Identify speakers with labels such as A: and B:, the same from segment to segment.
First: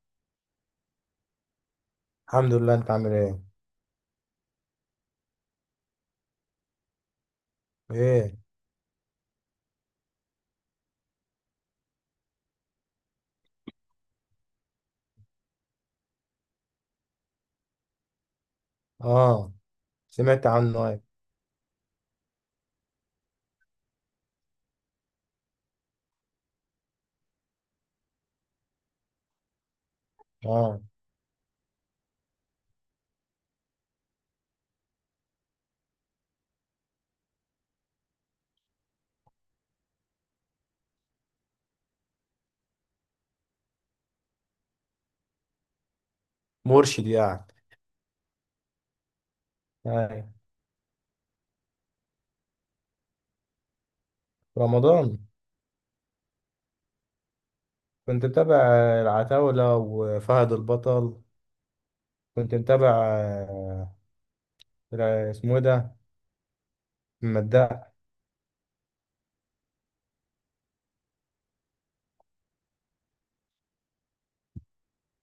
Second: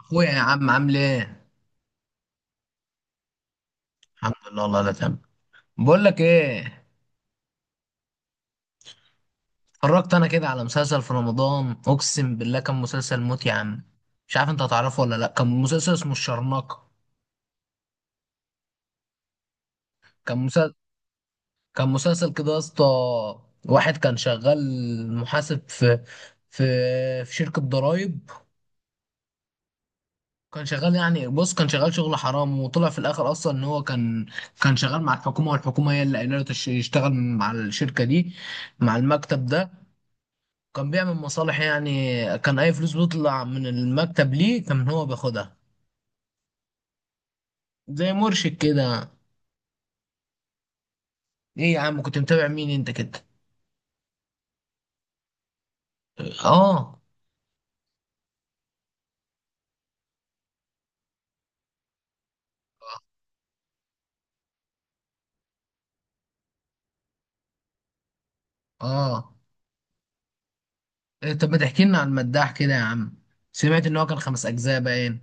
A: اخويا يا عم عامل ايه؟
B: الحمد لله، انت عامل ايه؟
A: الحمد لله، والله لا تمام. بقول لك ايه،
B: ايه.
A: اتفرجت انا كده على مسلسل في رمضان، اقسم بالله كان مسلسل موت يا عم. مش عارف انت هتعرفه ولا لا. كان مسلسل اسمه الشرنقة.
B: اه،
A: كان
B: سمعت
A: مسلسل
B: عنه. ايه؟
A: كان مسلسل كده يا اسطى. واحد كان شغال محاسب في في شركة ضرايب. كان
B: اه،
A: شغال يعني، بص، كان شغال شغل حرام، وطلع في الاخر اصلا ان هو كان، شغال مع الحكومة، والحكومة هي اللي قايله له يشتغل مع الشركة دي، مع المكتب ده. كان بيعمل مصالح يعني، كان اي فلوس بتطلع من المكتب ليه كان هو بياخدها.
B: مرشد يعني.
A: زي مرشد كده.
B: ايه.
A: ايه يا عم، كنت متابع مين انت كده؟
B: رمضان.
A: اه.
B: كنت متابع العتاولة وفهد البطل. كنت متابع، اسمه ايه ده؟ المداح.
A: اه. إيه، طب ما تحكي لنا عن المداح كده يا عم. سمعت ان هو كان خمس اجزاء باين.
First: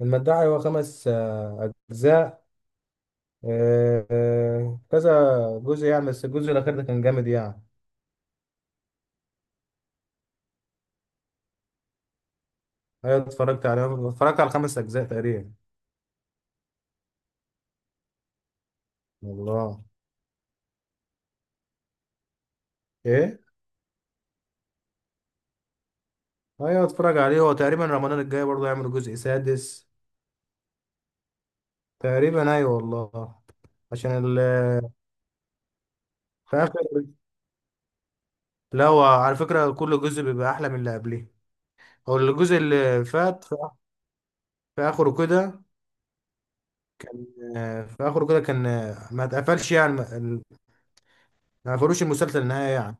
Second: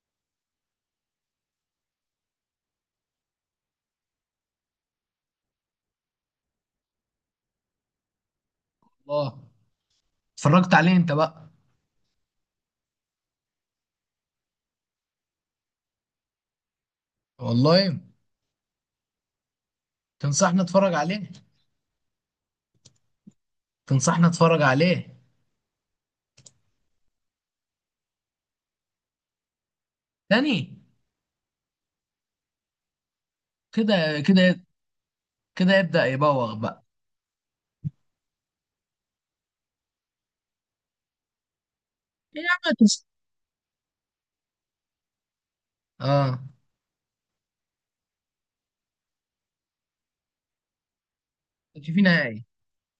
B: المداح هو خمس، اجزاء. كذا جزء يعني، بس الجزء الاخير ده كان جامد يعني.
A: الله. اتفرجت عليه انت بقى؟
B: ايوه اتفرجت عليه، اتفرجت على خمس اجزاء تقريبا.
A: والله.
B: والله.
A: تنصحني اتفرج عليه؟
B: ايه.
A: تنصحني اتفرج عليه؟
B: ايوه اتفرج عليه، هو تقريبا رمضان الجاي برضه هيعمل جزء سادس.
A: تاني؟
B: تقريبا ايوه والله.
A: كده
B: عشان ال...
A: كده كده يبدأ يبوغ
B: في
A: بقى.
B: اخر. لا هو على فكره كل جزء بيبقى احلى من اللي قبليه. هو
A: ايه يا
B: الجزء
A: عم
B: اللي فات في، في اخره كده
A: اه، ما
B: كان في اخره كده كان ما اتقفلش يعني، ما
A: كانش فيه
B: قفلوش
A: نهائي.
B: المسلسل نهائي يعني.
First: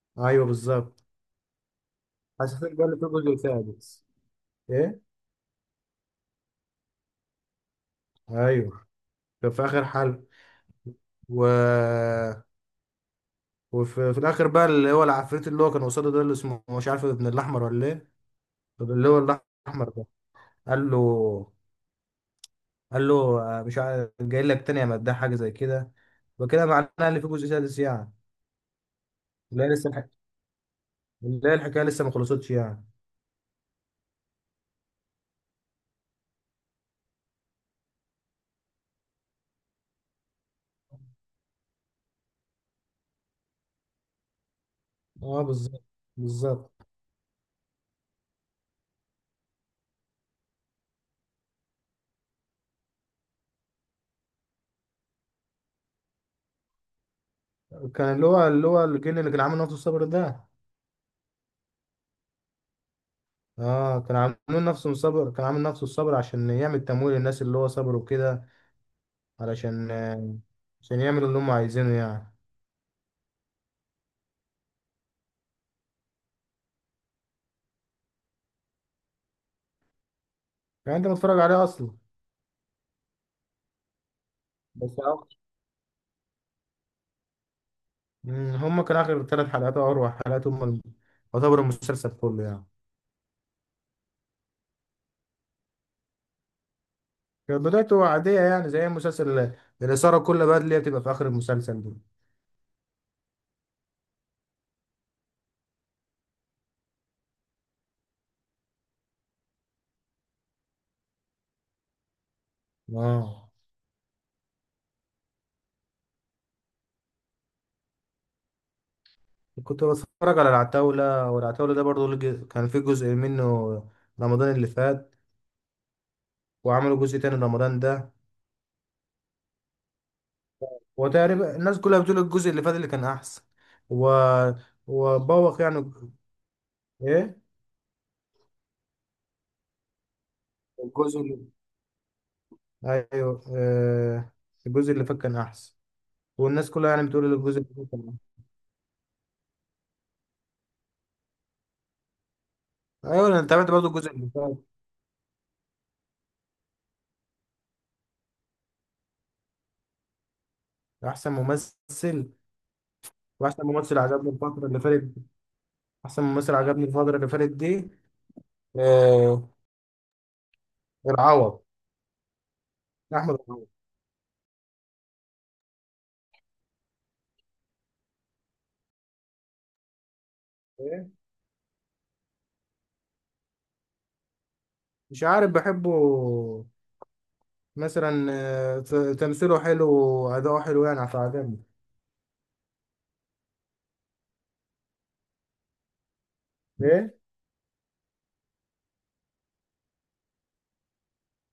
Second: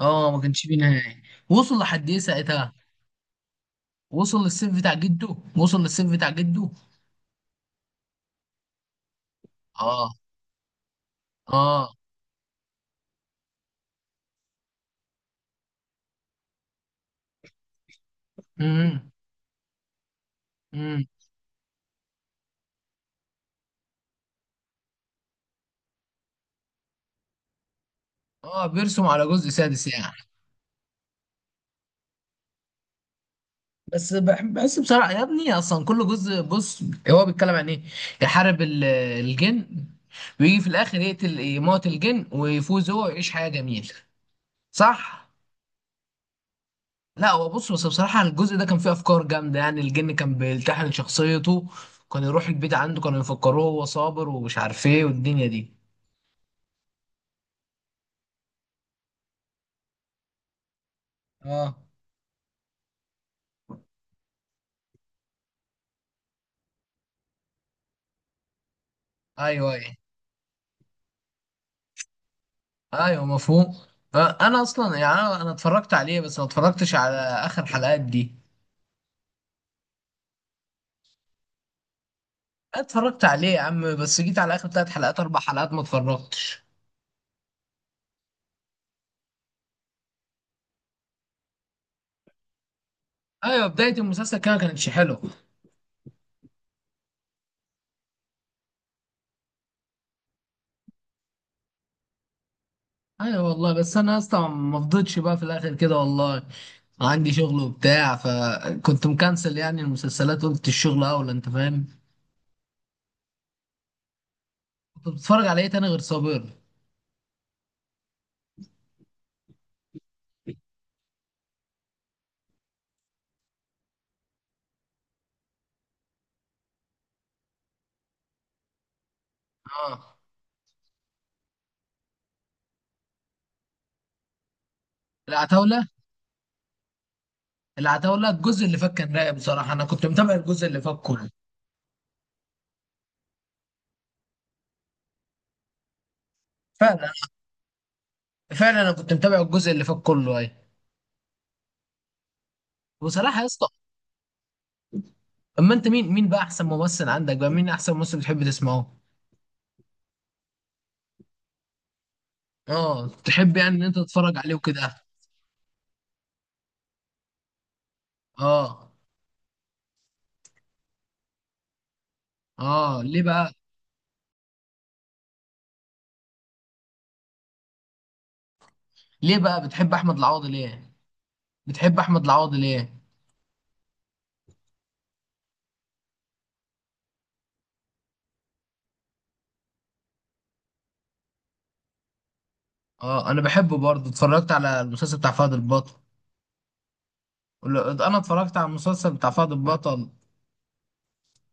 A: اه ما
B: ايوه
A: كانش فيه
B: بالظبط.
A: نهائي. وصل لحد ايه ساعتها؟
B: حسيت بقى اللي في جزء سادس. ايه.
A: وصل للسيف بتاع جده.
B: ايوه، كان في اخر
A: اه.
B: حلقه، و...
A: اه.
B: وفي الاخر بقى اللي هو العفريت اللي هو كان قصاده ده، اللي اسمه مش عارف ابن الاحمر ولا ايه. اللي
A: امم
B: هو الاحمر ده قال له،
A: امم
B: قال له مش عارف جاي لك تاني يا مداح، حاجه زي كده. وكده معناه ان في جزء سادس يعني.
A: اه، بيرسم على جزء
B: لا
A: سادس
B: لسه
A: يعني.
B: الح... لا الحكايه لسه ما خلصتش يعني.
A: بس بحس بصراحه يا ابني، اصلا كل جزء بص، هو بيتكلم عن ايه؟ يحارب الجن، ويجي في الاخر يموت الجن ويفوز هو ويعيش حياه جميله. صح؟
B: اه بالظبط، بالظبط.
A: لا هو بص، بس بصراحه الجزء ده كان فيه افكار جامده يعني. الجن كان بيلتحم شخصيته، كان يروح البيت عنده كانوا يفكروه هو صابر ومش عارف ايه والدنيا دي.
B: كان اللي هو الجن اللي كان عامل نفسه الصبر ده.
A: اه.
B: اه كان عامل نفسه الصبر، عشان يعمل تمويل للناس اللي هو صبروا كده.
A: ايوه،
B: علشان
A: ايوه.
B: عشان يعملوا اللي هم عايزينه يعني.
A: ايوه، مفهوم. انا اصلا يعني أنا اتفرجت عليه، بس ما اتفرجتش على اخر حلقات دي.
B: يعني انت متفرج عليه اصلا.
A: اتفرجت عليه يا عم، بس جيت على اخر ثلاث
B: بس
A: حلقات اربع حلقات ما اتفرجتش.
B: هم كان اخر ثلاث حلقات او اروع حلقات هم ال- يعتبر المسلسل كله يعني.
A: ايوه، بدايه المسلسل كده ما كانتش حلوه.
B: كانت بدايته عادية يعني، زي مسلسل الإثارة كل بقى اللي هي بتبقى في آخر المسلسل دي.
A: ايوه والله، بس انا اصلا ما فضيتش بقى في الاخر كده والله. عندي شغل وبتاع، فكنت مكنسل يعني المسلسلات، قلت الشغل اولى. انت فاهم؟
B: اه.
A: كنت بتتفرج على ايه تاني غير صابر؟
B: كنت بتفرج على العتاولة، والعتاولة ده برضو لج- كان في جزء منه رمضان اللي فات، وعملوا جزء تاني رمضان ده.
A: اه.
B: وتقريبا الناس كلها بتقول الجزء اللي فات اللي كان أحسن، و... وبوخ
A: العتاوله،
B: يعني. إيه.
A: الجزء اللي فات كان رايق بصراحه، انا كنت متابع الجزء اللي فات
B: الجزء
A: كله.
B: اللي أيوه الجزء اللي فات كان أحسن، والناس كلها يعني
A: فعلا.
B: بتقول الجزء اللي فات كان أحسن.
A: فعلا انا كنت متابع الجزء اللي فات كله اي.
B: أيوه
A: وصراحه يا
B: أنا
A: اسطى،
B: تابعت برضو الجزء اللي فات.
A: اما انت مين بقى احسن ممثل عندك، بقى مين احسن ممثل بتحب تسمعه؟
B: أحسن ممثل.
A: اه، تحب
B: واحسن
A: يعني ان انت
B: ممثل عجبني
A: تتفرج عليه
B: الفترة اللي
A: وكده.
B: فاتت دي، احسن ممثل عجبني الفترة اللي فاتت دي
A: اه.
B: آه، العوض.
A: اه، ليه
B: احمد
A: بقى؟
B: العوض.
A: بتحب احمد العوضي ليه؟
B: إيه؟
A: بتحب احمد العوضي ليه؟
B: مش عارف بحبه، مثلا ت- تمثيله حلو واداؤه حلو يعني فعجبني.
A: اه، انا بحبه برضه. اتفرجت على المسلسل بتاع فهد البطل،
B: ايه.
A: انا اتفرجت على المسلسل بتاع فهد البطل.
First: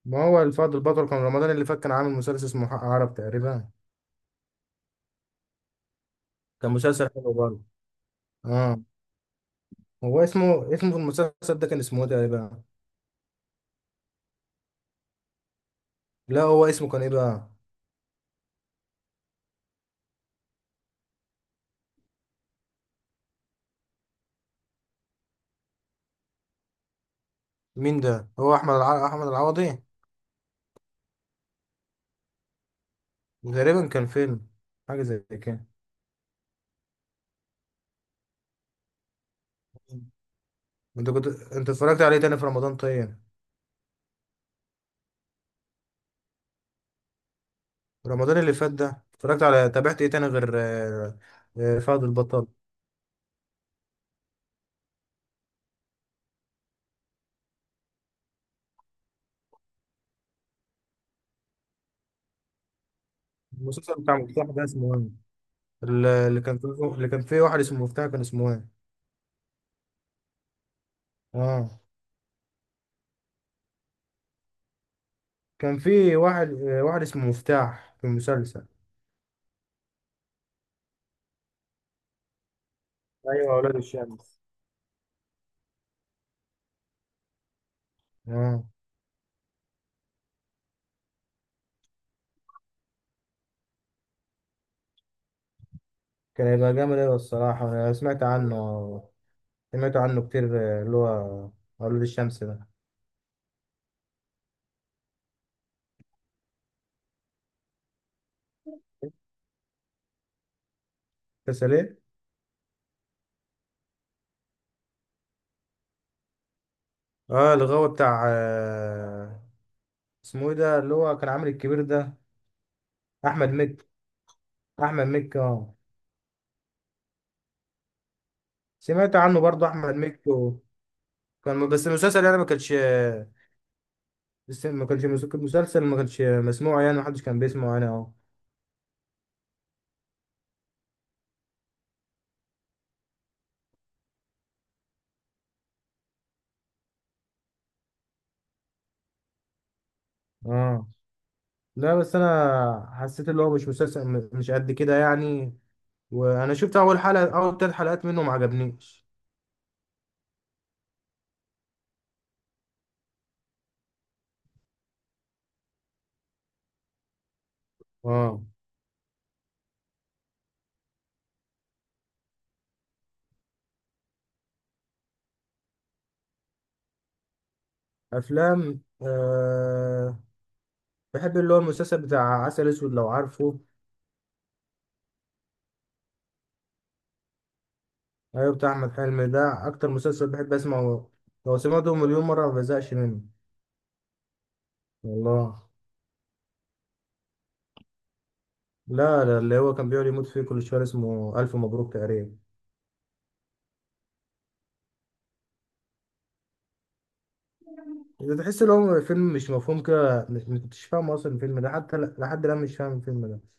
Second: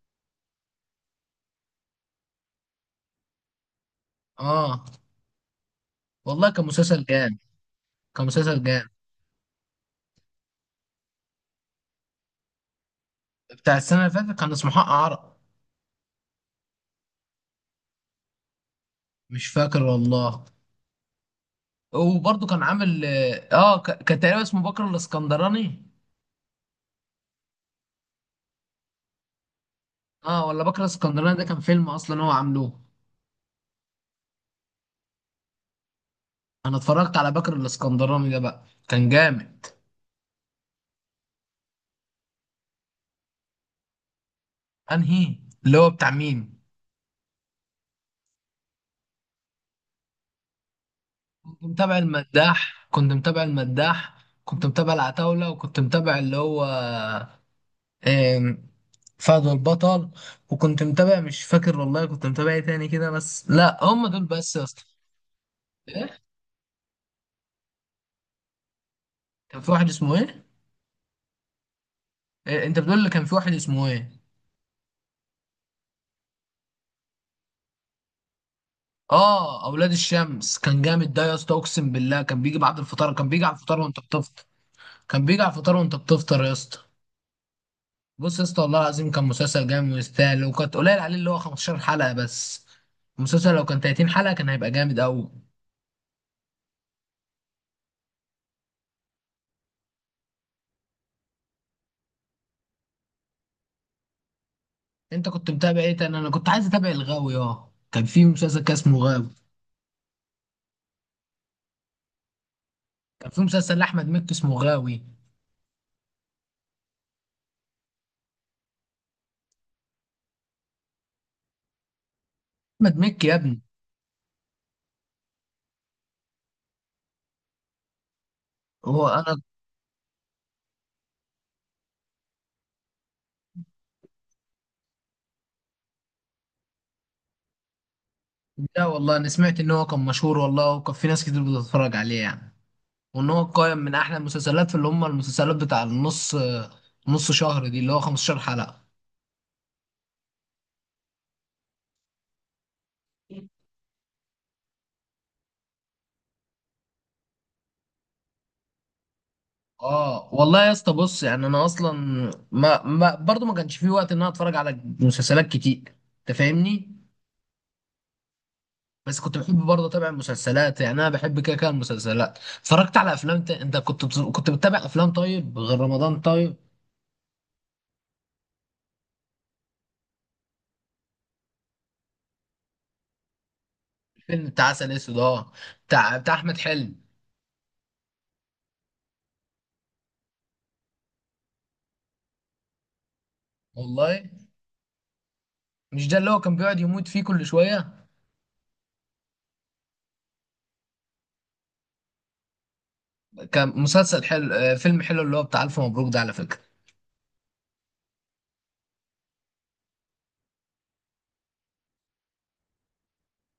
B: ما هو الفضل البطل كان رمضان اللي فات كان عامل مسلسل اسمه حق عرب تقريبا.
A: اه والله كان
B: كان
A: مسلسل
B: مسلسل حلو
A: جامد.
B: برضه.
A: كان مسلسل
B: اه.
A: جامد.
B: هو اسمه في المسلسل ده كان اسمه ايه تقريبا؟
A: بتاع السنه اللي فاتت كان اسمه حق عرق.
B: لا هو اسمه كان ايه بقى؟
A: مش فاكر والله. وبرضه كان عامل، اه، كان تقريبا اسمه بكر الاسكندراني.
B: مين ده؟ هو احمد الع... احمد العوضي.
A: اه، ولا بكر الاسكندراني ده كان فيلم اصلا هو عاملوه.
B: تقريبا كان فيلم، حاجة زي كده.
A: انا اتفرجت على بكر الاسكندراني ده بقى كان جامد.
B: انت كنت اتفرجت عليه تاني في رمضان طيب؟
A: انهي؟ اللي هو بتاع مين؟
B: رمضان اللي فات ده اتفرجت على، تابعت ايه تاني غير فهد البطل.
A: كنت متابع المداح. كنت متابع العتاولة، وكنت متابع اللي هو، آم، فهد البطل. وكنت متابع، مش فاكر والله كنت متابع ايه تاني كده، بس لا
B: المسلسل
A: هم
B: بتاع
A: دول
B: مفتاح
A: بس يا
B: ده
A: اسطى.
B: اسمه ايه؟
A: ايه؟
B: اللي كان فيه، اللي كان فيه واحد اسمه مفتاح، كان اسمه ايه؟
A: كان في واحد اسمه ايه؟
B: اه
A: إيه، انت بتقول لي كان في واحد اسمه ايه؟
B: كان فيه واحد، واحد اسمه مفتاح في المسلسل.
A: اه، اولاد الشمس كان جامد ده يا اسطى، اقسم بالله كان بيجي بعد الفطار،
B: ايوه، اولاد الشمس.
A: كان بيجي على الفطار وانت بتفطر يا اسطى. بص يا اسطى،
B: اه
A: والله العظيم كان مسلسل جامد ويستاهل، وكانت قليل عليه اللي هو 15 حلقة بس. المسلسل لو كان 30 حلقة كان هيبقى جامد قوي.
B: كان هيبقى جامد ايوه. الصراحة انا سمعت عنه، سمعت عنه كتير. آه، اللي هو اولاد الشمس ده.
A: انت كنت متابع ايه تاني؟ انا كنت عايز اتابع الغاوي. اه، كان اسمه غاوي.
B: مسلسل ايه؟
A: كان في مسلسل لاحمد مكي اسمه غاوي.
B: اه الغاوي بتاع اسمه ايه ده اللي هو كان عامل الكبير ده؟
A: احمد مكي يا
B: احمد
A: ابني.
B: مكي. احمد مكي اه.
A: هو
B: سمعت
A: انا
B: عنه برضه احمد مكي، و- كان بس المسلسل يعني ما كانش، بس ما كانش مس- مسلسل ما كانش مسموع يعني، ما حدش كان بيسمعه انا. اه.
A: لا والله، انا سمعت ان هو كان مشهور والله، وكان في ناس كتير بتتفرج عليه يعني. وان هو قائم من احلى المسلسلات في اللي هم المسلسلات بتاع نص شهر دي، اللي هو 15 حلقة.
B: اه لا، بس انا حسيت اللي هو مش مسلسل م- مش قد كده يعني، وانا شفت اول حلقة، اول ثلاث حلقات منه ما عجبنيش.
A: اه والله يا اسطى، بص يعني انا اصلا ما برضه ما كانش في وقت ان انا اتفرج على مسلسلات كتير. انت فاهمني؟
B: اه.
A: بس كنت بحب برضه اتابع المسلسلات، يعني انا بحب كده المسلسلات. اتفرجت على كنت بتتابع افلام طيب غير رمضان؟ طيب،
B: افلام أه. بحب اللي هو المسلسل بتاع عسل اسود لو عارفه.
A: فيلم بتاع عسل اسود اه، بتاع احمد حلمي.
B: ايوه بتاع احمد حلمي ده، اكتر مسلسل بحب اسمعه، لو سمعته مليون مرة ما بزهقش منه.
A: والله.
B: والله.
A: مش ده اللي هو كان بيقعد يموت فيه كل شوية؟
B: لا اللي هو كان بيقعد يموت فيه كل شويه اسمه الف مبروك تقريبا.
A: كان مسلسل حلو، فيلم حلو اللي هو بتاع ألف مبروك ده على فكرة.
B: ده تحس ان هو فيلم مش مفهوم كده، مش ما كنتش فاهم اصلا الفيلم ده، حتى ل- لحد الان مش فاهم الفيلم ده.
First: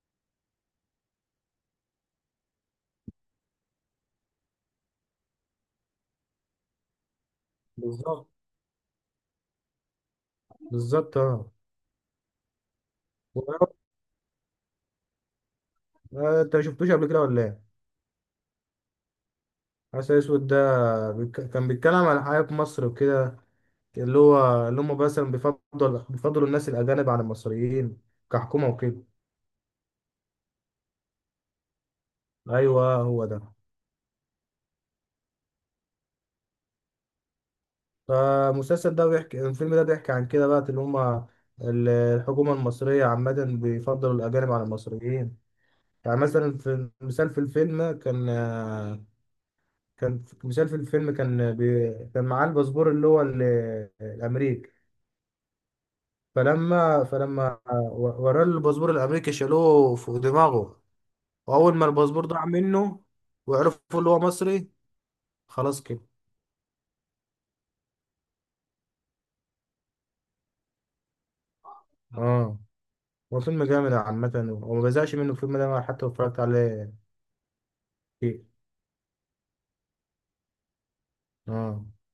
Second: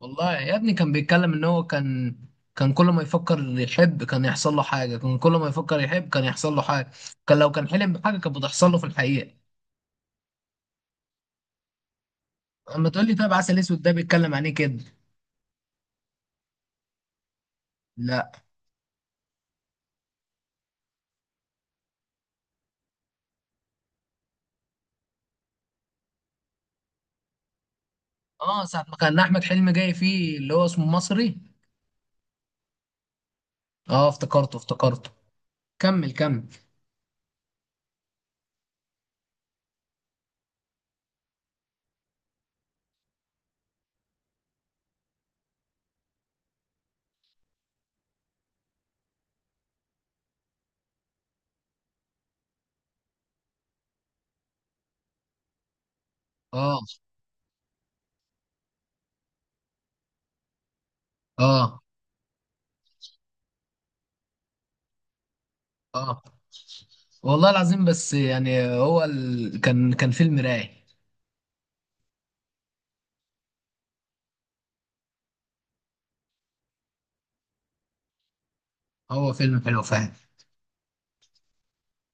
A: والله يا ابني كان بيتكلم إن هو كان، كان كل ما يفكر يحب كان يحصل له حاجة، كان كل ما يفكر يحب كان يحصل له حاجة. كان لو كان حلم بحاجة
B: بالظبط،
A: كانت بتحصل له في الحقيقة.
B: بالظبط اه.
A: أما تقول لي طيب عسل أسود
B: و-
A: ده بيتكلم عن إيه كده.
B: انت ما شفتوش قبل كده ولا ايه؟
A: لا.
B: عسل اسود ده بيك- كان بيتكلم عن الحياه في مصر وكده، اللي هو اللي هم مثلا بيفضلوا الناس الاجانب على المصريين
A: آه،
B: كحكومه
A: ساعة ما
B: وكده.
A: كان أحمد حلمي جاي فيه اللي هو اسمه مصري؟
B: ايوه هو ده.
A: آه، افتكرته، افتكرته. كمل، كمل.
B: فالمسلسل ده بيحكي، الفيلم ده بيحكي عن كده بقى اللي هما ال- الحكومة المصرية عامة بيفضلوا الأجانب على المصريين. يعني مثلا في مثال في الفيلم كان، مثال في الفيلم كان بي كان معاه الباسبور اللي هو ال- الأمريكي،
A: آه،
B: فلما وراه الباسبور الأمريكي شالوه فوق دماغه، وأول
A: آه،
B: ما الباسبور ضاع منه وعرفوا اللي هو مصري، خلاص كده.
A: آه، والله العظيم بس يعني هو كان فيلم رايق.
B: اه. هو فيلم جامد عامة وما بزهقش منه الفيلم ده حتى لو اتفرجت عليه كتير.
A: هو فيلم حلو فعلا.
B: اه.